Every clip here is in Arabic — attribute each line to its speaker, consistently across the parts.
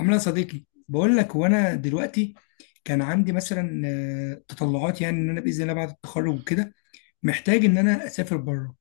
Speaker 1: عامله يا صديقي، بقول لك وانا دلوقتي كان عندي مثلا تطلعات، يعني ان انا باذن الله بعد التخرج وكده محتاج ان انا اسافر بره.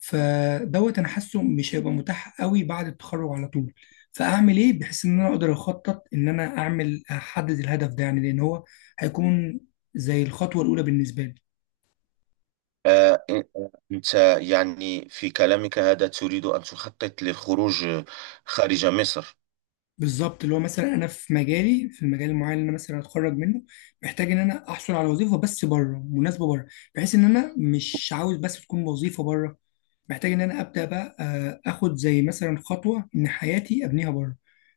Speaker 1: فدوت انا حاسه مش هيبقى متاح قوي بعد التخرج على طول. فاعمل ايه بحيث ان انا اقدر اخطط، ان انا اعمل احدد الهدف ده؟ يعني لان هو هيكون زي الخطوه الاولى بالنسبه لي.
Speaker 2: آه، أنت يعني في كلامك هذا تريد أن تخطط للخروج خارج مصر.
Speaker 1: بالظبط اللي هو مثلا انا في مجالي، في المجال المعين اللي انا مثلا هتخرج منه، محتاج ان انا احصل على وظيفه بس بره، مناسبه بره. بحيث ان انا مش عاوز بس تكون وظيفه بره، محتاج ان انا ابدا بقى اخد زي مثلا خطوه ان حياتي ابنيها بره.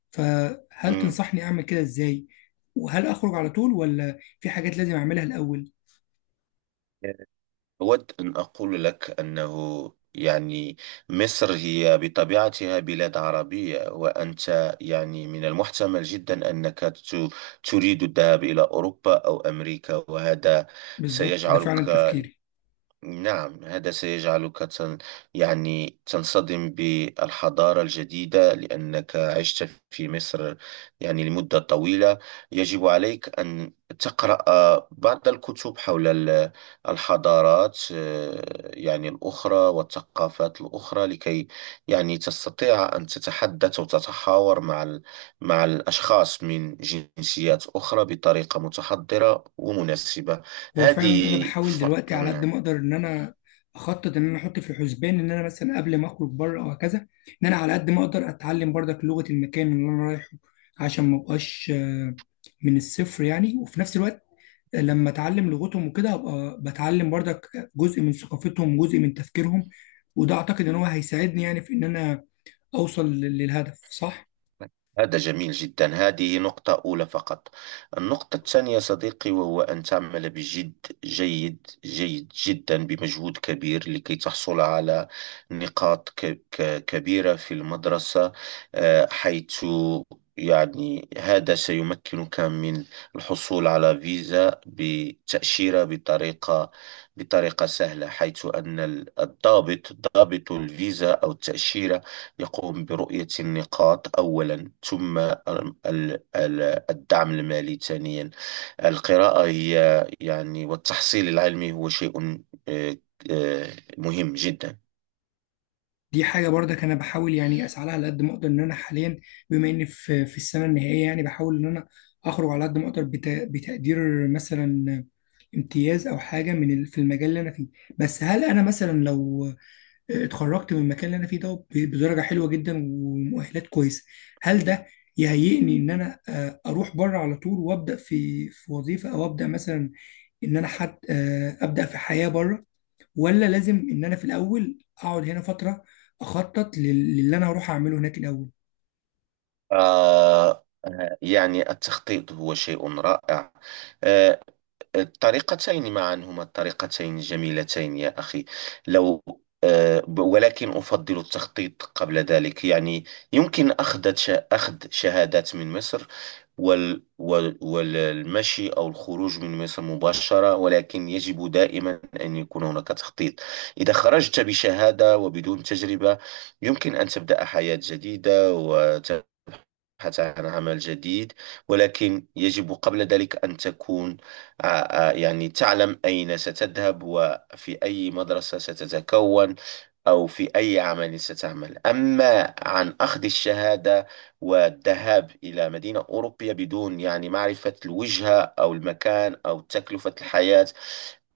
Speaker 1: فهل
Speaker 2: مم.
Speaker 1: تنصحني اعمل كده ازاي؟ وهل اخرج على طول ولا في حاجات لازم اعملها الاول؟
Speaker 2: أود أن أقول لك أنه يعني مصر هي بطبيعتها بلاد عربية، وأنت يعني من المحتمل جدا أنك تريد الذهاب إلى أوروبا أو أمريكا، وهذا
Speaker 1: بالظبط ده فعلا
Speaker 2: سيجعلك،
Speaker 1: تفكيري.
Speaker 2: نعم، هذا سيجعلك يعني تنصدم بالحضارة الجديدة لأنك عشت في مصر يعني لمدة طويلة. يجب عليك أن تقرأ بعض الكتب حول الحضارات، يعني الأخرى والثقافات الأخرى، لكي يعني تستطيع أن تتحدث وتتحاور مع مع الأشخاص من جنسيات أخرى بطريقة متحضرة ومناسبة.
Speaker 1: هو فعلا انا
Speaker 2: هذه
Speaker 1: بحاول
Speaker 2: ف...
Speaker 1: دلوقتي على قد
Speaker 2: نعم،
Speaker 1: ما اقدر ان انا اخطط، ان انا احط في حسبان ان انا مثلا قبل ما اخرج بره او هكذا، ان انا على قد ما اقدر اتعلم برضك لغه المكان اللي انا رايحه، عشان ما ابقاش من الصفر يعني. وفي نفس الوقت لما اتعلم لغتهم وكده ابقى بتعلم برضك جزء من ثقافتهم وجزء من تفكيرهم. وده اعتقد ان هو هيساعدني يعني في ان انا اوصل للهدف صح.
Speaker 2: هذا جميل جدا. هذه نقطة أولى فقط. النقطة الثانية صديقي وهو أن تعمل بجد، جيد جيد جدا، بمجهود كبير لكي تحصل على نقاط كبيرة في المدرسة. حيث يعني هذا سيمكنك من الحصول على فيزا بتأشيرة بطريقة سهلة، حيث أن الضابط، ضابط الفيزا أو التأشيرة، يقوم برؤية النقاط أولا، ثم الدعم المالي ثانيا. القراءة هي يعني والتحصيل العلمي هو شيء آه، مهم جدا.
Speaker 1: دي حاجة برضك أنا بحاول يعني أسعى لها على قد ما أقدر. إن أنا حاليا بما إني في السنة النهائية يعني بحاول إن أنا أخرج على قد ما أقدر بتقدير مثلا امتياز أو حاجة من في المجال اللي أنا فيه. بس هل أنا مثلا لو اتخرجت من المكان اللي أنا فيه ده بدرجة حلوة جدا ومؤهلات كويسة، هل ده يهيئني إن أنا أروح بره على طول وأبدأ في وظيفة؟ أو أبدأ مثلا إن أنا حد، أبدأ في حياة بره؟ ولا لازم ان انا في الاول اقعد هنا فتره اخطط للي انا هروح اعمله هناك الاول؟
Speaker 2: آه، يعني التخطيط هو شيء رائع. آه الطريقتين معا هما الطريقتين الجميلتين يا أخي. لو ولكن أفضل التخطيط قبل ذلك يعني. يمكن أخذ شهادات من مصر والمشي أو الخروج من مصر مباشرة، ولكن يجب دائما أن يكون هناك تخطيط. إذا خرجت بشهادة وبدون تجربة يمكن أن تبدأ حياة جديدة البحث عن عمل جديد، ولكن يجب قبل ذلك أن تكون يعني تعلم أين ستذهب وفي أي مدرسة ستتكون أو في أي عمل ستعمل. أما عن أخذ الشهادة والذهاب إلى مدينة أوروبية بدون يعني معرفة الوجهة أو المكان أو تكلفة الحياة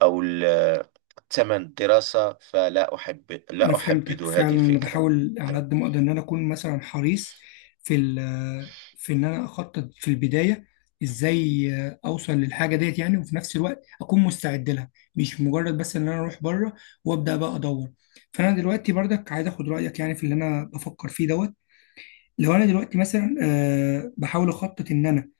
Speaker 2: أو ثمن الدراسة، فلا أحب
Speaker 1: انا
Speaker 2: لا أحبذ
Speaker 1: فهمتك
Speaker 2: هذه
Speaker 1: فعلا. انا
Speaker 2: الفكرة.
Speaker 1: بحاول على
Speaker 2: نعم.
Speaker 1: قد ما اقدر ان انا اكون مثلا حريص في في ان انا اخطط في البدايه ازاي اوصل للحاجه ديت، يعني وفي نفس الوقت اكون مستعد لها، مش مجرد بس ان انا اروح بره وابدا بقى ادور. فانا دلوقتي برضك عايز اخد رايك يعني في اللي انا بفكر فيه دوت. لو انا دلوقتي مثلا بحاول اخطط ان انا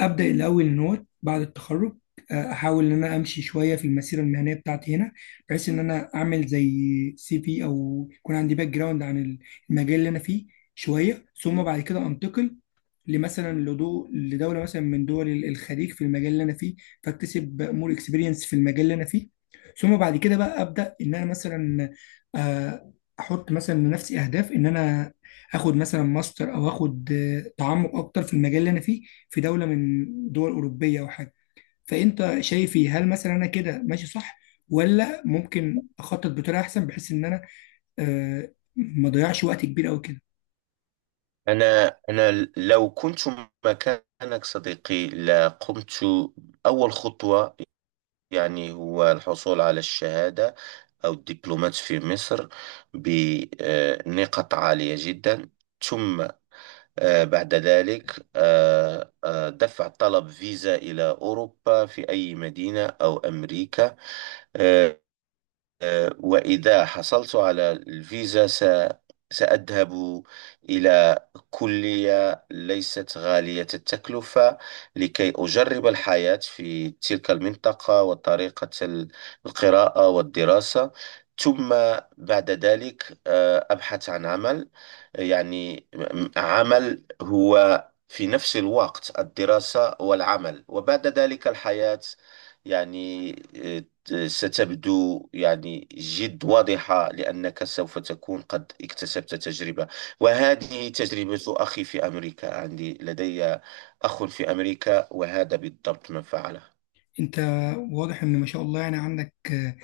Speaker 1: ابدا الاول ان هو بعد التخرج، احاول ان انا امشي شويه في المسيره المهنيه بتاعتي هنا، بحيث ان انا اعمل زي سي في، او يكون عندي باك جراوند عن المجال اللي انا فيه شويه. ثم بعد كده انتقل لمثلا لدوله مثلا من دول الخليج في المجال اللي انا فيه، فاكتسب مور اكسبيرينس في المجال اللي انا فيه. ثم بعد كده بقى ابدا ان انا مثلا آه، احط مثلا لنفسي اهداف ان انا اخد مثلا ماستر او اخد تعمق اكتر في المجال اللي انا فيه في دولة من دول أوروبية أو حاجة. فأنت شايفي هل مثلا أنا كده ماشي صح؟ ولا ممكن أخطط بطريقة أحسن بحيث إن أنا ما أضيعش وقت كبير أوي كده؟
Speaker 2: أنا لو كنت مكانك صديقي لقمت. أول خطوة يعني هو الحصول على الشهادة أو الدبلومات في مصر بنقاط عالية جدا. ثم بعد ذلك دفع طلب فيزا إلى أوروبا في أي مدينة أو أمريكا. آه، وإذا حصلت على الفيزا سأذهب إلى كلية ليست غالية التكلفة لكي أجرب الحياة في تلك المنطقة وطريقة القراءة والدراسة. ثم بعد ذلك أبحث عن عمل، يعني عمل هو في نفس الوقت الدراسة والعمل، وبعد ذلك الحياة يعني ستبدو يعني جد واضحة لأنك سوف تكون قد اكتسبت تجربة. وهذه تجربة أخي، في أمريكا عندي، لدي أخ في أمريكا، وهذا بالضبط ما فعله.
Speaker 1: أنت واضح إن ما شاء الله يعني عندك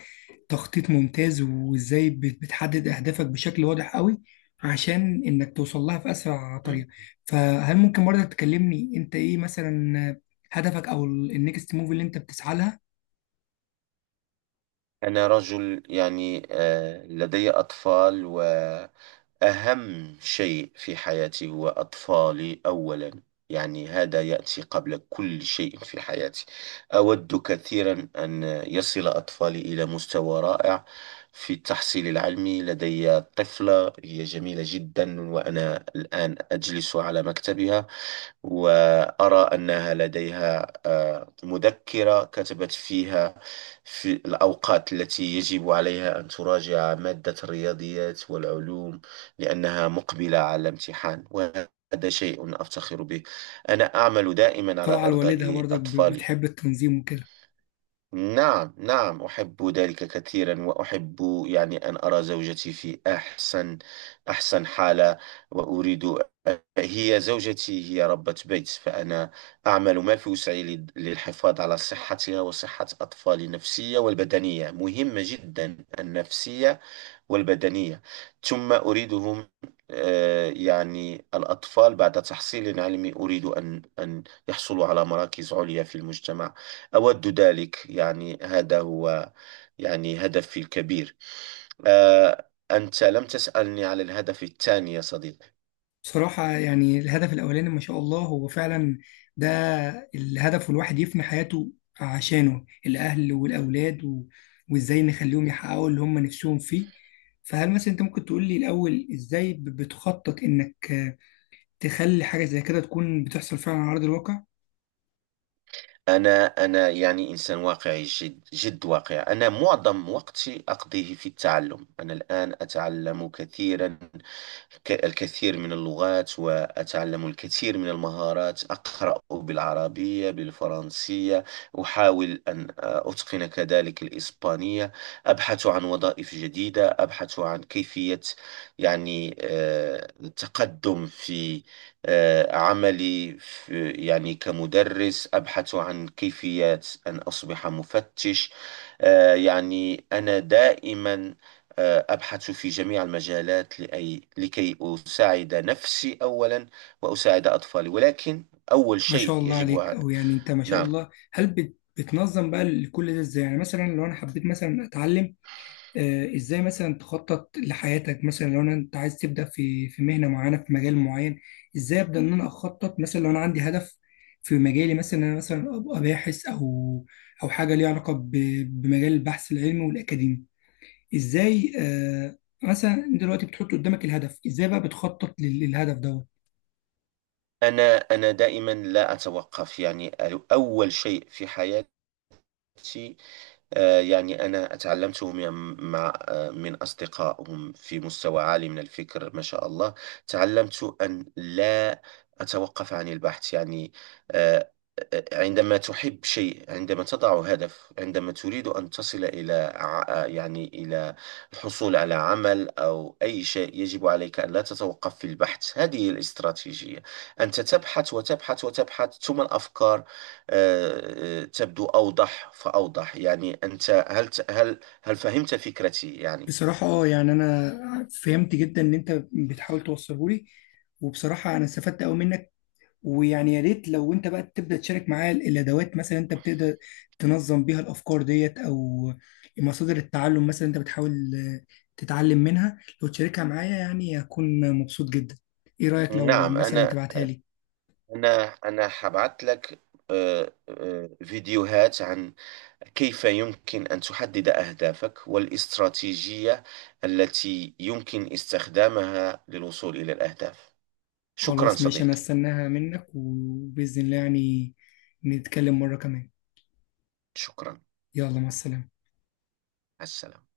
Speaker 1: تخطيط ممتاز، وإزاي بتحدد أهدافك بشكل واضح أوي عشان إنك توصل لها في أسرع طريقة. فهل ممكن برضك تكلمني أنت إيه مثلا هدفك أو النكست موف اللي أنت بتسعى لها؟
Speaker 2: أنا رجل يعني لدي أطفال، و أهم شيء في حياتي هو أطفالي أولا، يعني هذا يأتي قبل كل شيء في حياتي. أود كثيرا أن يصل أطفالي إلى مستوى رائع في التحصيل العلمي. لدي طفلة هي جميلة جدا، وأنا الآن أجلس على مكتبها وأرى أنها لديها مذكرة كتبت فيها في الأوقات التي يجب عليها أن تراجع مادة الرياضيات والعلوم لأنها مقبلة على الامتحان، وهذا شيء أفتخر به. أنا أعمل دائما
Speaker 1: طالعة
Speaker 2: على
Speaker 1: لوالدها
Speaker 2: إرضاء
Speaker 1: برضك،
Speaker 2: أطفالي.
Speaker 1: بتحب التنظيم وكده.
Speaker 2: نعم، نعم، أحب ذلك كثيرا، وأحب يعني أن أرى زوجتي في أحسن أحسن حالة، وأريد. هي زوجتي هي ربة بيت، فأنا أعمل ما في وسعي للحفاظ على صحتها وصحة أطفالي النفسية والبدنية، مهمة جدا النفسية والبدنية. ثم أريدهم يعني الأطفال بعد تحصيل علمي أريد أن أن يحصلوا على مراكز عليا في المجتمع. أود ذلك، يعني هذا هو يعني هدفي الكبير. أنت لم تسألني على الهدف الثاني يا صديقي.
Speaker 1: بصراحة يعني الهدف الأولاني ما شاء الله هو فعلا ده الهدف، والواحد يفني حياته عشانه، الأهل والأولاد و... وإزاي نخليهم يحققوا اللي هم نفسهم فيه. فهل مثلا أنت ممكن تقول لي الأول إزاي بتخطط إنك تخلي حاجة زي كده تكون بتحصل فعلا على أرض الواقع؟
Speaker 2: أنا يعني إنسان واقعي، جد جد واقعي. أنا معظم وقتي أقضيه في التعلم. أنا الآن أتعلم كثيرا، الكثير من اللغات، وأتعلم الكثير من المهارات. أقرأ بالعربية، بالفرنسية، أحاول أن أتقن كذلك الإسبانية. أبحث عن وظائف جديدة، أبحث عن كيفية يعني التقدم في عملي في يعني كمدرس. أبحث عن كيفية أن أصبح مفتش. يعني أنا دائما أبحث في جميع المجالات لكي أساعد نفسي أولا وأساعد أطفالي، ولكن أول
Speaker 1: ما شاء
Speaker 2: شيء
Speaker 1: الله
Speaker 2: يجب
Speaker 1: عليك. أو يعني أنت ما شاء
Speaker 2: نعم.
Speaker 1: الله هل بتنظم بقى كل ده إزاي؟ يعني مثلا لو أنا حبيت مثلا أتعلم ازاي مثلا تخطط لحياتك، مثلا لو انا انت عايز تبدا في مهنه معينه في مجال معين، ازاي ابدا ان انا اخطط مثلا لو انا عندي هدف في مجالي مثلا إن انا مثلا ابقى باحث او حاجه ليها علاقه بمجال البحث العلمي والاكاديمي؟ ازاي مثلا دلوقتي بتحط قدامك الهدف، ازاي بقى بتخطط للهدف دوت؟
Speaker 2: أنا دائما لا أتوقف يعني. أول شيء في حياتي يعني أنا تعلمت من- مع آه، من أصدقائهم في مستوى عالي من الفكر، ما شاء الله. تعلمت أن لا أتوقف عن البحث يعني. آه، عندما تحب شيء، عندما تضع هدف، عندما تريد أن تصل إلى يعني إلى الحصول على عمل أو أي شيء، يجب عليك أن لا تتوقف في البحث. هذه هي الاستراتيجية. أنت تبحث وتبحث وتبحث، ثم الأفكار تبدو أوضح فأوضح، يعني. أنت هل فهمت فكرتي يعني؟
Speaker 1: بصراحه اه، يعني انا فهمت جدا ان انت بتحاول توصله لي، وبصراحه انا استفدت قوي منك. ويعني يا ريت لو انت بقى تبدا تشارك معاه الادوات مثلا انت بتقدر تنظم بيها الافكار ديت، او مصادر التعلم مثلا انت بتحاول تتعلم منها. لو تشاركها معايا يعني هكون مبسوط جدا. ايه رايك لو
Speaker 2: نعم.
Speaker 1: مثلا
Speaker 2: أنا
Speaker 1: تبعتها لي؟
Speaker 2: أنا أنا حبعت لك فيديوهات عن كيف يمكن أن تحدد أهدافك والاستراتيجية التي يمكن استخدامها للوصول إلى الأهداف. شكرا
Speaker 1: خلاص ماشي، انا
Speaker 2: صديقي.
Speaker 1: استناها منك، وباذن الله يعني نتكلم مره كمان.
Speaker 2: شكرا، مع
Speaker 1: يلا مع السلامه.
Speaker 2: السلامة.